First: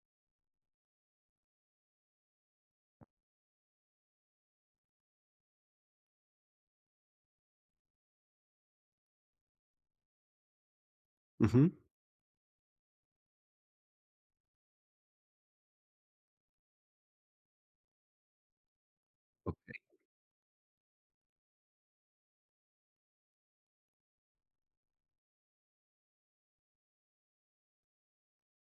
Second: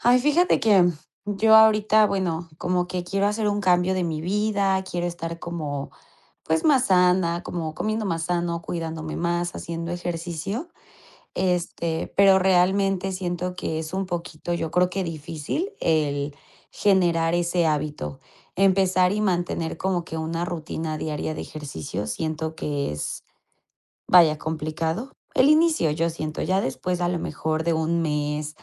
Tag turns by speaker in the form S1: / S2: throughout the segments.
S1: Ay, fíjate que yo ahorita, bueno, como que quiero hacer un cambio de mi vida, quiero estar como, pues más sana, como comiendo más sano, cuidándome más, haciendo ejercicio,
S2: Ujú.
S1: pero realmente siento que es un poquito, yo creo que difícil el generar ese hábito. Empezar y
S2: Ok.
S1: mantener como que una rutina diaria de ejercicio, siento que es, vaya, complicado. El inicio, yo siento, ya después a lo mejor de un mes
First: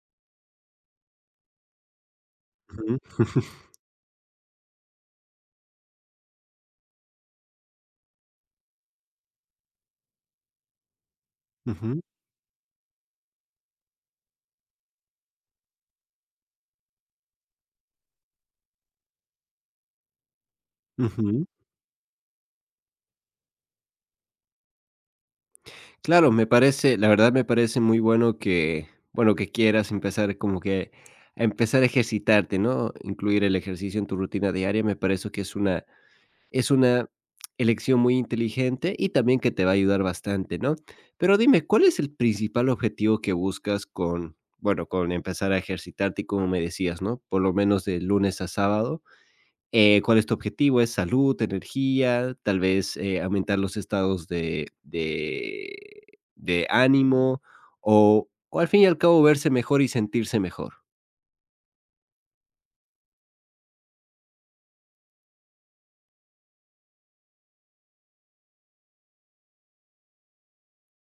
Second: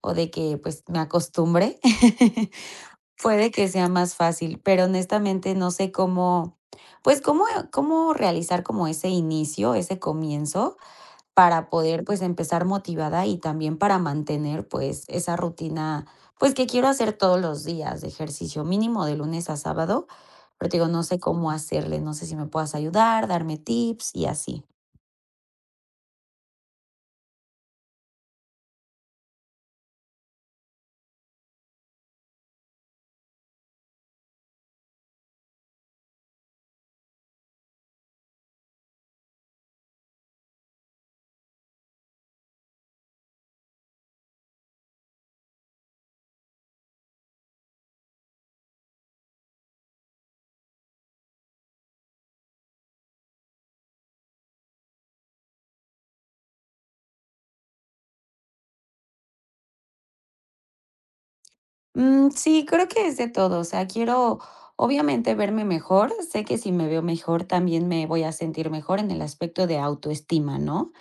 S1: o de que pues me acostumbre,
S2: Ujú.
S1: puede que sea más fácil, pero honestamente no sé cómo, pues cómo realizar como ese inicio, ese comienzo para
S2: Ujú,
S1: poder pues empezar motivada y también para mantener pues esa rutina, pues que quiero hacer todos los días de ejercicio mínimo de lunes a sábado, pero te digo, no sé
S2: ujú.
S1: cómo hacerle, no sé si me puedas ayudar, darme tips y así.
S2: Claro, me parece, la verdad me parece muy bueno, que quieras empezar como que a empezar a ejercitarte, ¿no? Incluir el ejercicio en tu rutina diaria, me parece que es una elección muy inteligente y también que te va a ayudar bastante, ¿no? Pero dime, ¿cuál es el principal objetivo que buscas con, bueno, con empezar a ejercitarte y como me decías, ¿no? Por lo menos de lunes a sábado, ¿cuál es tu objetivo? ¿Es salud, energía, tal vez aumentar los estados de ánimo o al fin y al cabo verse mejor y sentirse mejor?
S1: Mm, sí, creo que es de todo, o sea, quiero obviamente verme mejor, sé que si me veo mejor también me voy a sentir mejor en el aspecto de autoestima, ¿no?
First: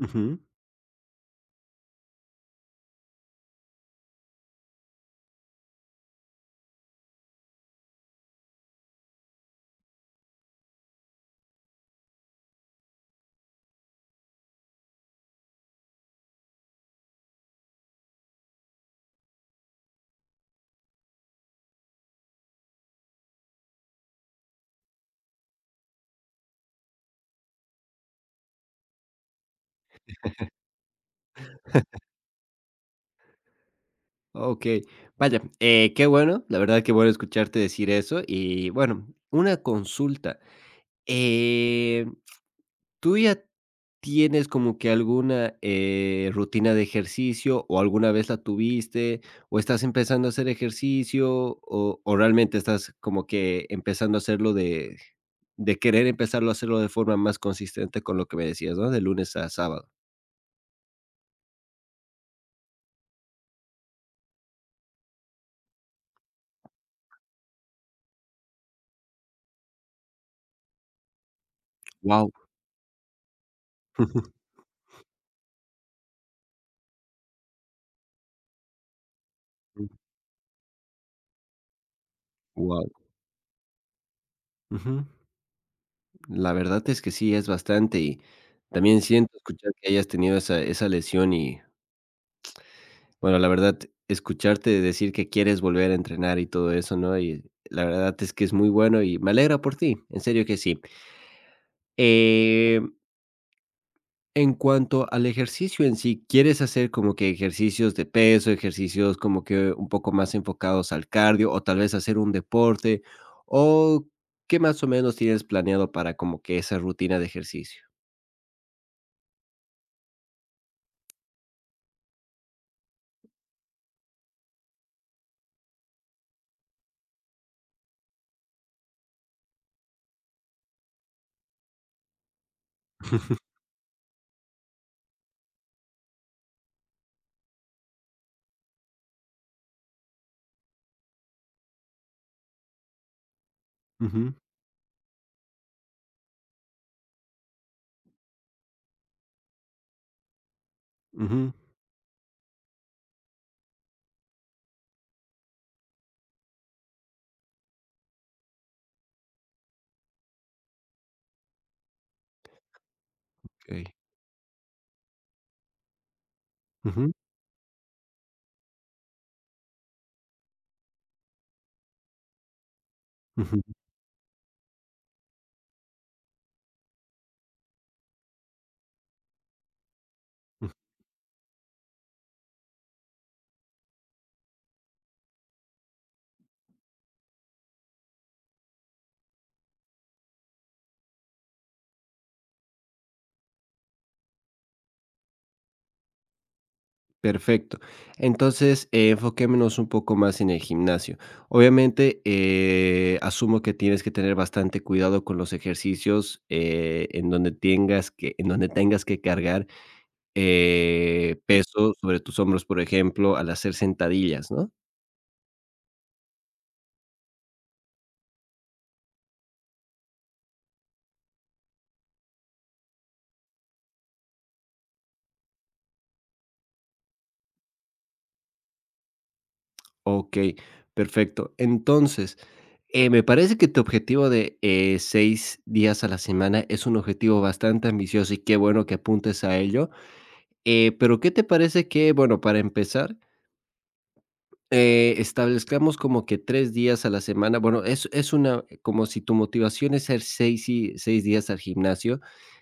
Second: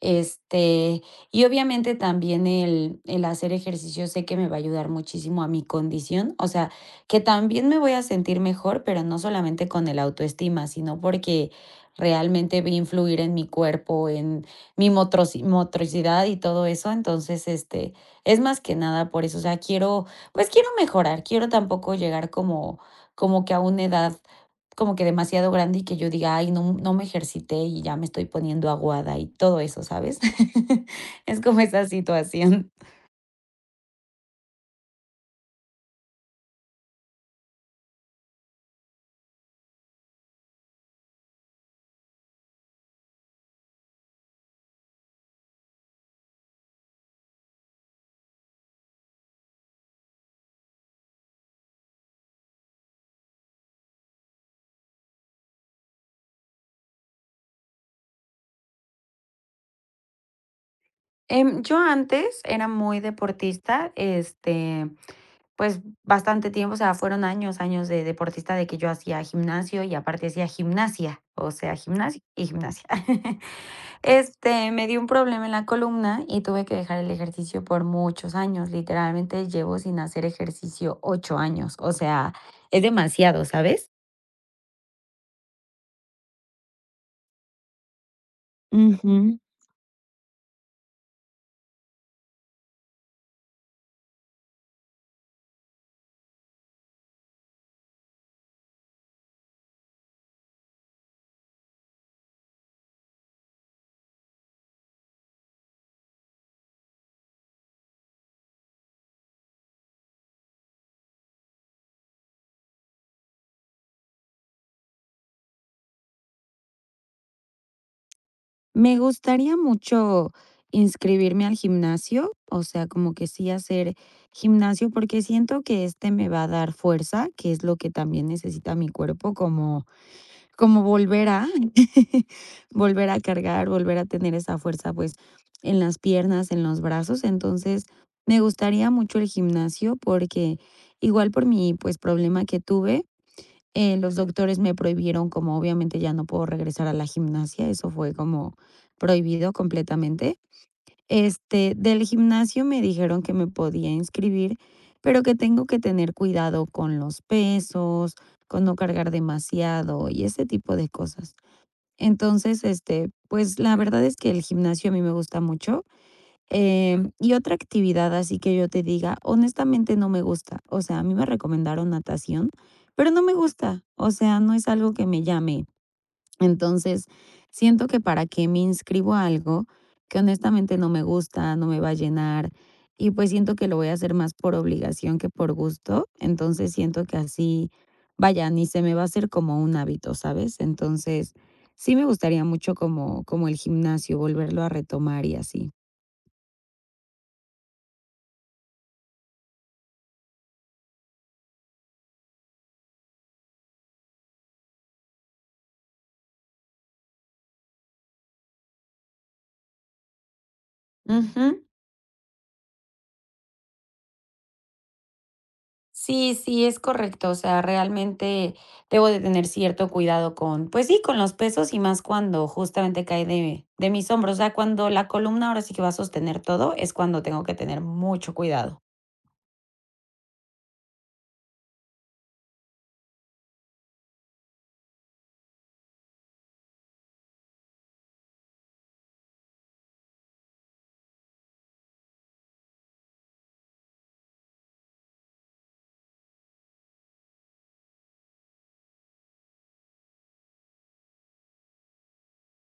S2: Ujú.
S1: y obviamente también el hacer ejercicio sé que me va a ayudar muchísimo a mi condición, o sea, que también me voy a sentir mejor, pero no solamente con el autoestima, sino porque realmente va a influir en mi cuerpo, en mi motricidad y todo eso. Entonces, es más que nada por eso, o sea, quiero, pues quiero mejorar, quiero tampoco llegar como, como que a una edad como que demasiado grande y que yo diga, ay, no, no me ejercité y ya me estoy poniendo aguada y todo eso, ¿sabes? Es como esa situación.
S2: Ok, vaya, qué bueno, la verdad que bueno escucharte decir eso. Y bueno, una consulta. eh, ¿Tú ya tienes como que alguna, rutina de ejercicio, o alguna vez la tuviste, o estás empezando a hacer ejercicio, o realmente estás como que empezando a hacerlo de querer empezarlo a hacerlo de forma más consistente con lo que me decías, ¿no? De lunes a sábado.
S1: Yo antes era muy deportista, pues bastante tiempo, o sea, fueron años, años de deportista de que yo hacía gimnasio y aparte hacía gimnasia, o sea, gimnasia
S2: Wow,
S1: y gimnasia.
S2: wow.
S1: Me dio un problema en la columna y tuve que dejar el ejercicio por muchos años. Literalmente llevo sin hacer ejercicio 8 años. O sea, es demasiado, ¿sabes?
S2: La verdad es que sí, es bastante. Y también siento
S1: Ujú.
S2: escuchar que hayas tenido esa lesión. Y bueno, la verdad, escucharte decir que quieres volver a entrenar y todo eso, ¿no? Y la verdad es que es muy bueno y me alegra por ti, en serio que sí. Eh, en cuanto al ejercicio en sí, ¿quieres hacer como que ejercicios de peso, ejercicios como que un poco más enfocados al cardio, o tal vez hacer un deporte? ¿O qué más o menos tienes planeado para como que esa rutina de ejercicio?
S1: Me gustaría mucho inscribirme al gimnasio, o sea, como que sí hacer gimnasio, porque siento que este me va a dar fuerza, que es lo que también necesita mi cuerpo, como volver a volver a cargar, volver a tener esa fuerza, pues, en las piernas, en los brazos. Entonces, me gustaría mucho el gimnasio porque igual por mi, pues, problema que tuve, los
S2: Ujú,
S1: doctores me prohibieron, como obviamente ya no puedo regresar a la gimnasia, eso fue como prohibido completamente.
S2: ujú,
S1: Del gimnasio me dijeron que me podía inscribir, pero que tengo que tener cuidado con los pesos, con no cargar demasiado y ese tipo de cosas. Entonces, pues la
S2: okey.
S1: verdad es que el gimnasio a mí me gusta mucho.
S2: Ujú,
S1: Y otra actividad así que yo te diga, honestamente no me gusta. O sea, a mí me recomendaron natación, pero no me
S2: ujú,
S1: gusta. O sea, no es algo que me llame. Entonces, siento que para qué me inscribo a algo que
S2: ujú.
S1: honestamente no me gusta, no me va a llenar y pues siento que lo voy a hacer más por obligación que por gusto. Entonces, siento que así, vaya, ni se me va a hacer como un hábito, ¿sabes? Entonces, sí me gustaría mucho como, como el gimnasio, volverlo a retomar y así.
S2: Perfecto. Entonces, enfoquémonos un poco más en el gimnasio. Obviamente, asumo que tienes que tener bastante cuidado con los ejercicios, en donde en donde tengas que cargar
S1: Ujú.
S2: peso sobre tus hombros, por ejemplo, al hacer sentadillas, ¿no?
S1: Sí, sí, es correcto. O sea, realmente debo de tener cierto cuidado con, pues sí, con los pesos y más cuando justamente cae de mis hombros. O sea, cuando la columna ahora sí que va a sostener todo, es cuando tengo que tener mucho cuidado.
S2: Ok, perfecto. Entonces, me parece que tu objetivo de 6 días a la semana es un objetivo bastante ambicioso, y qué bueno que apuntes a ello. Pero ¿qué te parece que, bueno, para empezar, establezcamos como que 3 días a la semana? Bueno, es una, como si tu motivación es ir 6 y 6 días al gimnasio,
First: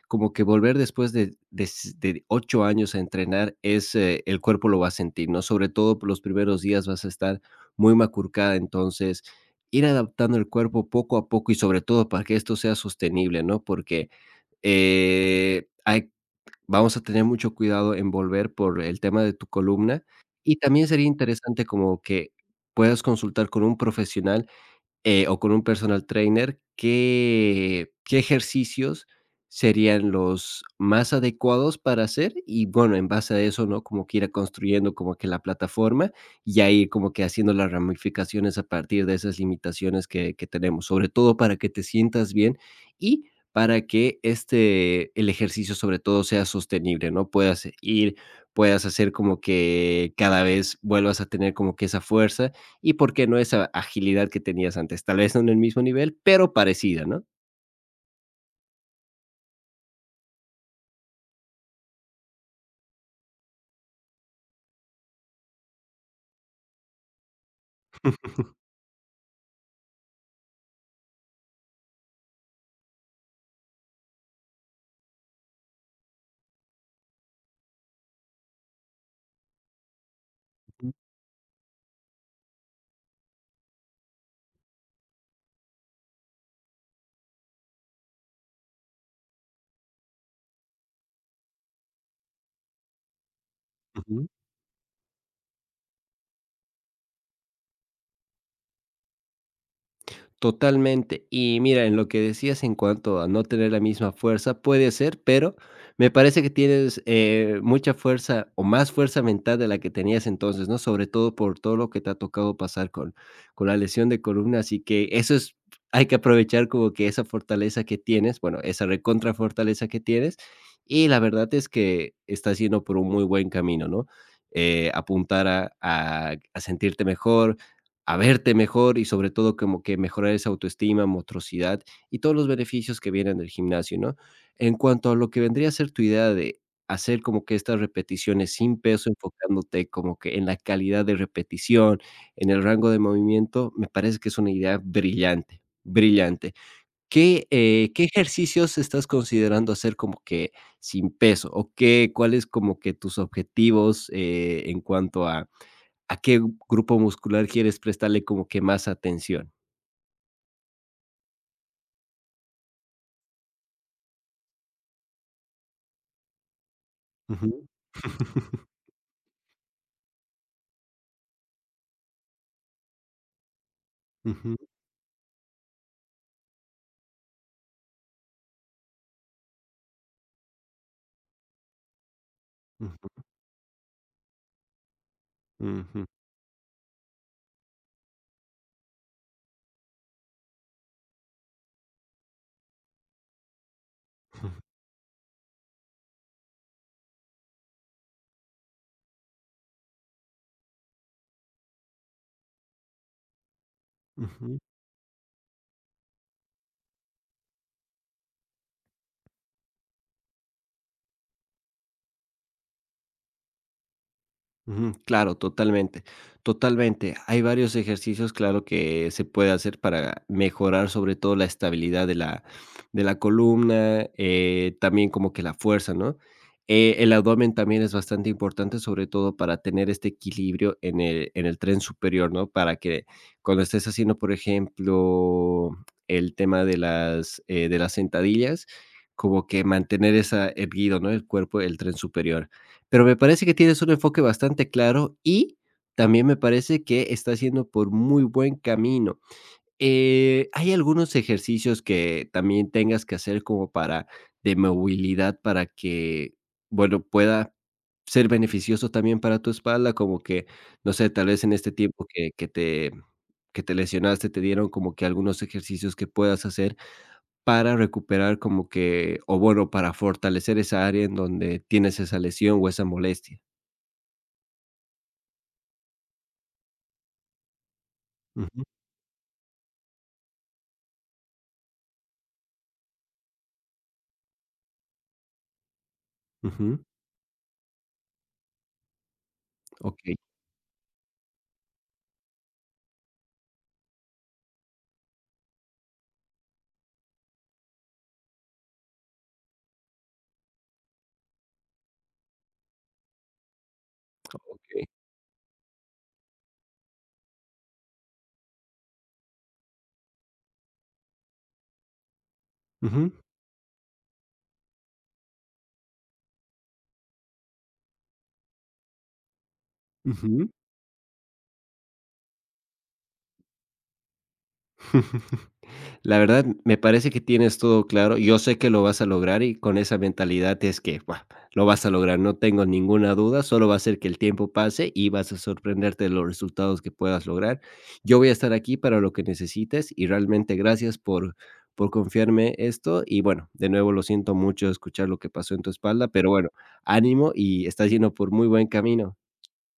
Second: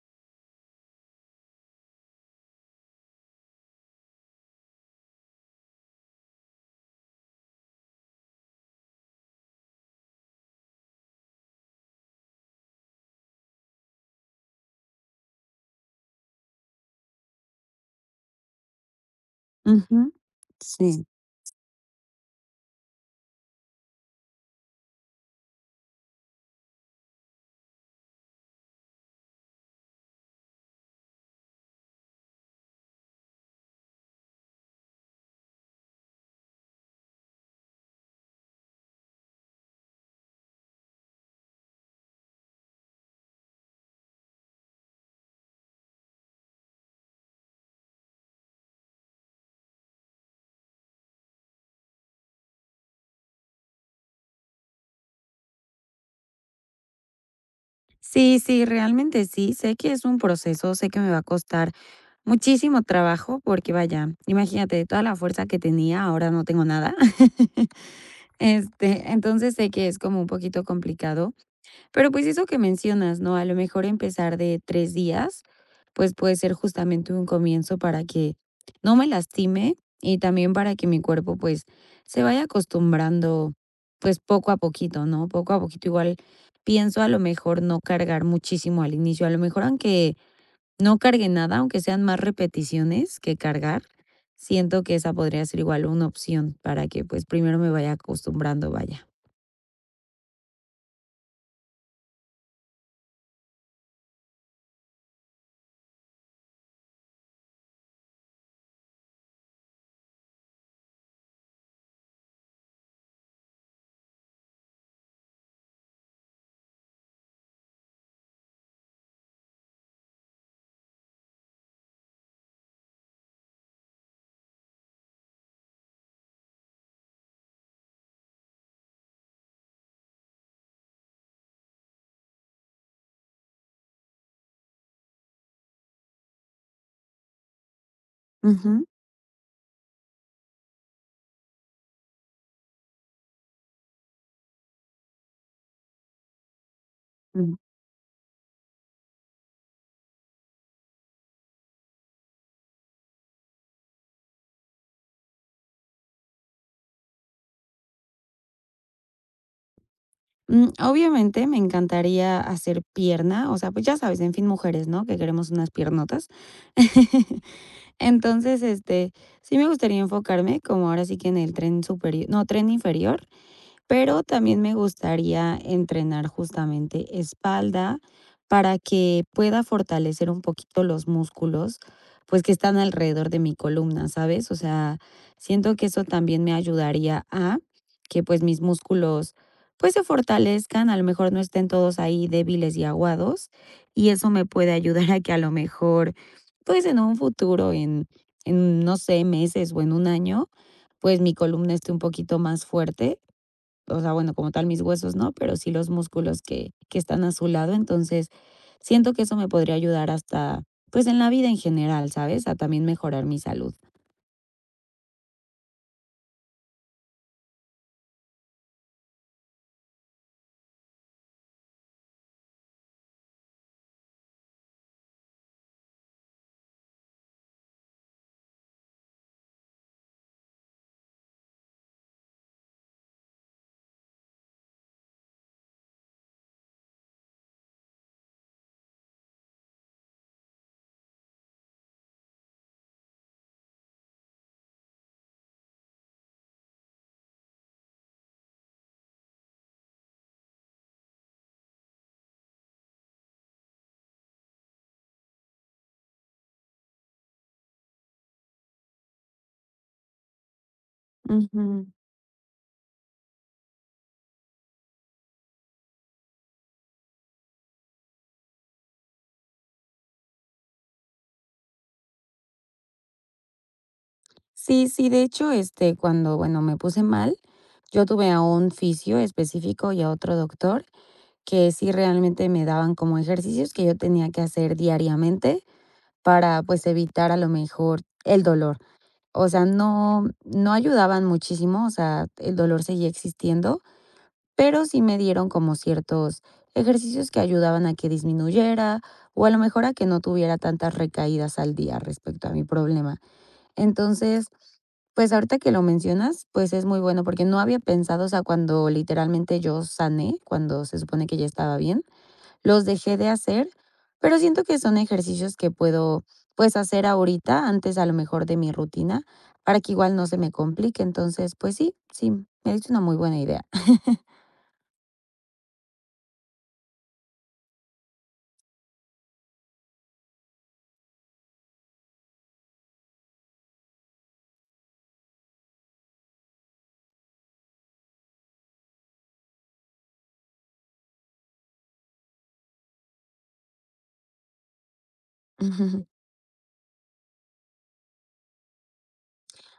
S2: como que volver después de 8 años a entrenar, es, el cuerpo lo va a sentir, ¿no? Sobre todo por los primeros días vas a estar muy macuarcada. Entonces, ir adaptando el cuerpo poco a poco, y sobre todo para que esto sea sostenible, ¿no? Porque, hay vamos a tener mucho cuidado en volver por el tema de tu columna,
S1: Ujú,
S2: y también
S1: sí.
S2: sería interesante como que puedas consultar con un profesional, o con un personal trainer, ¿qué, qué ejercicios serían los más adecuados para hacer? Y bueno, en base a eso, ¿no? Como que ir construyendo como que la plataforma, y ahí como que haciendo las ramificaciones a partir de esas limitaciones que tenemos, sobre todo para que te sientas bien y para que este, el ejercicio sobre todo sea sostenible, ¿no? Puedas ir, puedas hacer como que cada vez vuelvas a tener como que esa fuerza, y por qué no esa agilidad que tenías antes. Tal vez no en el mismo nivel, pero parecida, ¿no?
S1: Sí, sí, realmente sí. Sé que es un proceso, sé que me va a costar muchísimo trabajo porque vaya, imagínate, de toda la fuerza que tenía, ahora no tengo nada. Entonces sé que es como un poquito complicado, pero, pues, eso que mencionas, ¿no? A lo mejor empezar de 3 días, pues, puede ser justamente un comienzo para que no me lastime y también para que
S2: Ujú,
S1: mi cuerpo, pues, se vaya acostumbrando, pues, poco a poquito, ¿no? Poco a poquito, igual pienso a lo mejor no cargar muchísimo al inicio, a lo mejor aunque no cargue nada, aunque sean más repeticiones que cargar,
S2: ujú.
S1: siento que esa podría ser igual una opción para que, pues, primero me vaya acostumbrando, vaya.
S2: Totalmente. Y mira, en lo que decías en cuanto a no tener la misma fuerza, puede ser, pero me parece que tienes mucha fuerza, o más fuerza mental de la que tenías entonces, ¿no? Sobre todo por todo lo que te ha tocado pasar con la lesión de columna. Así que eso es, hay que aprovechar como que esa fortaleza que tienes, bueno, esa recontra fortaleza que tienes. Y la verdad es que estás yendo por un muy buen camino, ¿no? Apuntar a a sentirte mejor, a verte mejor, y sobre todo como que mejorar esa autoestima, motricidad y todos los beneficios que vienen del gimnasio, ¿no? En cuanto a lo que vendría a ser tu idea de hacer como que estas repeticiones sin
S1: Ujú.
S2: peso, enfocándote como que en la calidad de repetición, en el rango de movimiento, me parece que es una idea brillante, brillante. ¿Qué, qué ejercicios estás considerando hacer como que sin peso? ¿O qué, cuáles como que tus objetivos en cuanto a ¿a qué grupo muscular quieres prestarle como que más atención?
S1: Mm, obviamente, me encantaría hacer pierna, o sea, pues, ya sabes, en fin, mujeres, ¿no?, que queremos unas piernotas.
S2: Ujú.
S1: Entonces, sí me gustaría enfocarme como ahora sí que en el tren superior no, tren inferior, pero
S2: Ujú,
S1: también me gustaría entrenar justamente espalda para que pueda fortalecer un poquito los músculos, pues que están
S2: ujú,
S1: alrededor de mi columna, ¿sabes? O sea, siento que eso
S2: ujú,
S1: también me ayudaría a que pues mis músculos pues se fortalezcan, a lo mejor no estén todos ahí débiles y aguados y eso me
S2: ujú,
S1: puede ayudar a que a lo mejor pues en un futuro, en no sé, meses o en un año, pues mi columna esté un poquito más fuerte, o sea, bueno, como
S2: ujú.
S1: tal mis huesos no, pero sí los músculos que están a su lado. Entonces, siento que eso me podría ayudar hasta, pues, en la vida en general, ¿sabes? A también mejorar mi salud.
S2: Ujú, claro, totalmente, totalmente. Hay varios ejercicios, claro, que se puede hacer para mejorar sobre todo la estabilidad de la columna, también como que la fuerza, ¿no? El abdomen también es bastante importante, sobre todo para tener este equilibrio en el tren superior, ¿no? Para que cuando estés haciendo, por ejemplo, el tema de las sentadillas, como que mantener esa erguido, ¿no? El cuerpo, el tren superior, pero me parece que tienes un enfoque bastante claro, y también me parece que estás yendo por muy buen camino. ¿Hay algunos ejercicios que también tengas que hacer como para de movilidad para que, bueno, pueda ser beneficioso también para tu espalda? Como que, no sé, tal vez en este
S1: Ujú.
S2: tiempo que te lesionaste, te dieron como que algunos ejercicios que puedas hacer para recuperar como que, o bueno, para fortalecer esa área en donde tienes esa lesión o esa molestia.
S1: Sí, sí, de hecho, cuando, bueno, me puse mal, yo tuve a
S2: Ujú,
S1: un fisio específico y a otro doctor que sí realmente me daban como ejercicios que yo tenía que hacer diariamente para,
S2: ujú.
S1: pues, evitar a lo mejor el dolor. O sea,
S2: Okey,
S1: no no ayudaban muchísimo, o sea, el dolor seguía existiendo, pero sí me dieron como ciertos ejercicios que ayudaban a que disminuyera, o a lo mejor a que no tuviera tantas recaídas al día respecto a mi problema. Entonces,
S2: okey.
S1: pues, ahorita que lo mencionas, pues, es muy bueno, porque no había pensado, o sea, cuando literalmente yo sané, cuando se supone que ya estaba bien, los
S2: Ujú,
S1: dejé de hacer, pero siento que son ejercicios que puedo, pues, hacer ahorita, antes a lo mejor de mi rutina, para que igual no se
S2: ujú.
S1: me complique. Entonces, pues sí, sí, me diste una muy buena idea.
S2: La verdad, me parece que tienes todo claro. Yo sé que lo vas a lograr, y con esa mentalidad es que, ¡buah!, lo vas a lograr, no tengo ninguna duda, solo va a ser que el tiempo pase y vas a sorprenderte de los resultados que puedas lograr. Yo voy a estar aquí para lo que necesites, y realmente gracias por confiarme esto. Y bueno, de nuevo lo siento mucho escuchar lo que pasó en tu espalda, pero bueno, ánimo, y estás yendo por muy buen camino.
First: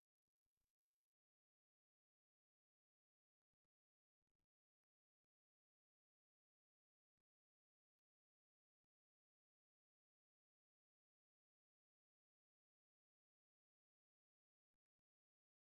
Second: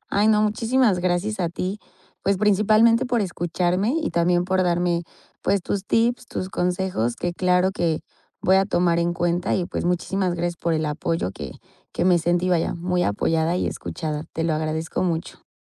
S1: Ay, no, muchísimas gracias a ti, pues principalmente por escucharme y también por darme, pues tus tips, tus consejos, que claro que voy a tomar en cuenta y pues muchísimas gracias por el apoyo que me sentí, vaya, muy apoyada y escuchada. Te lo agradezco mucho.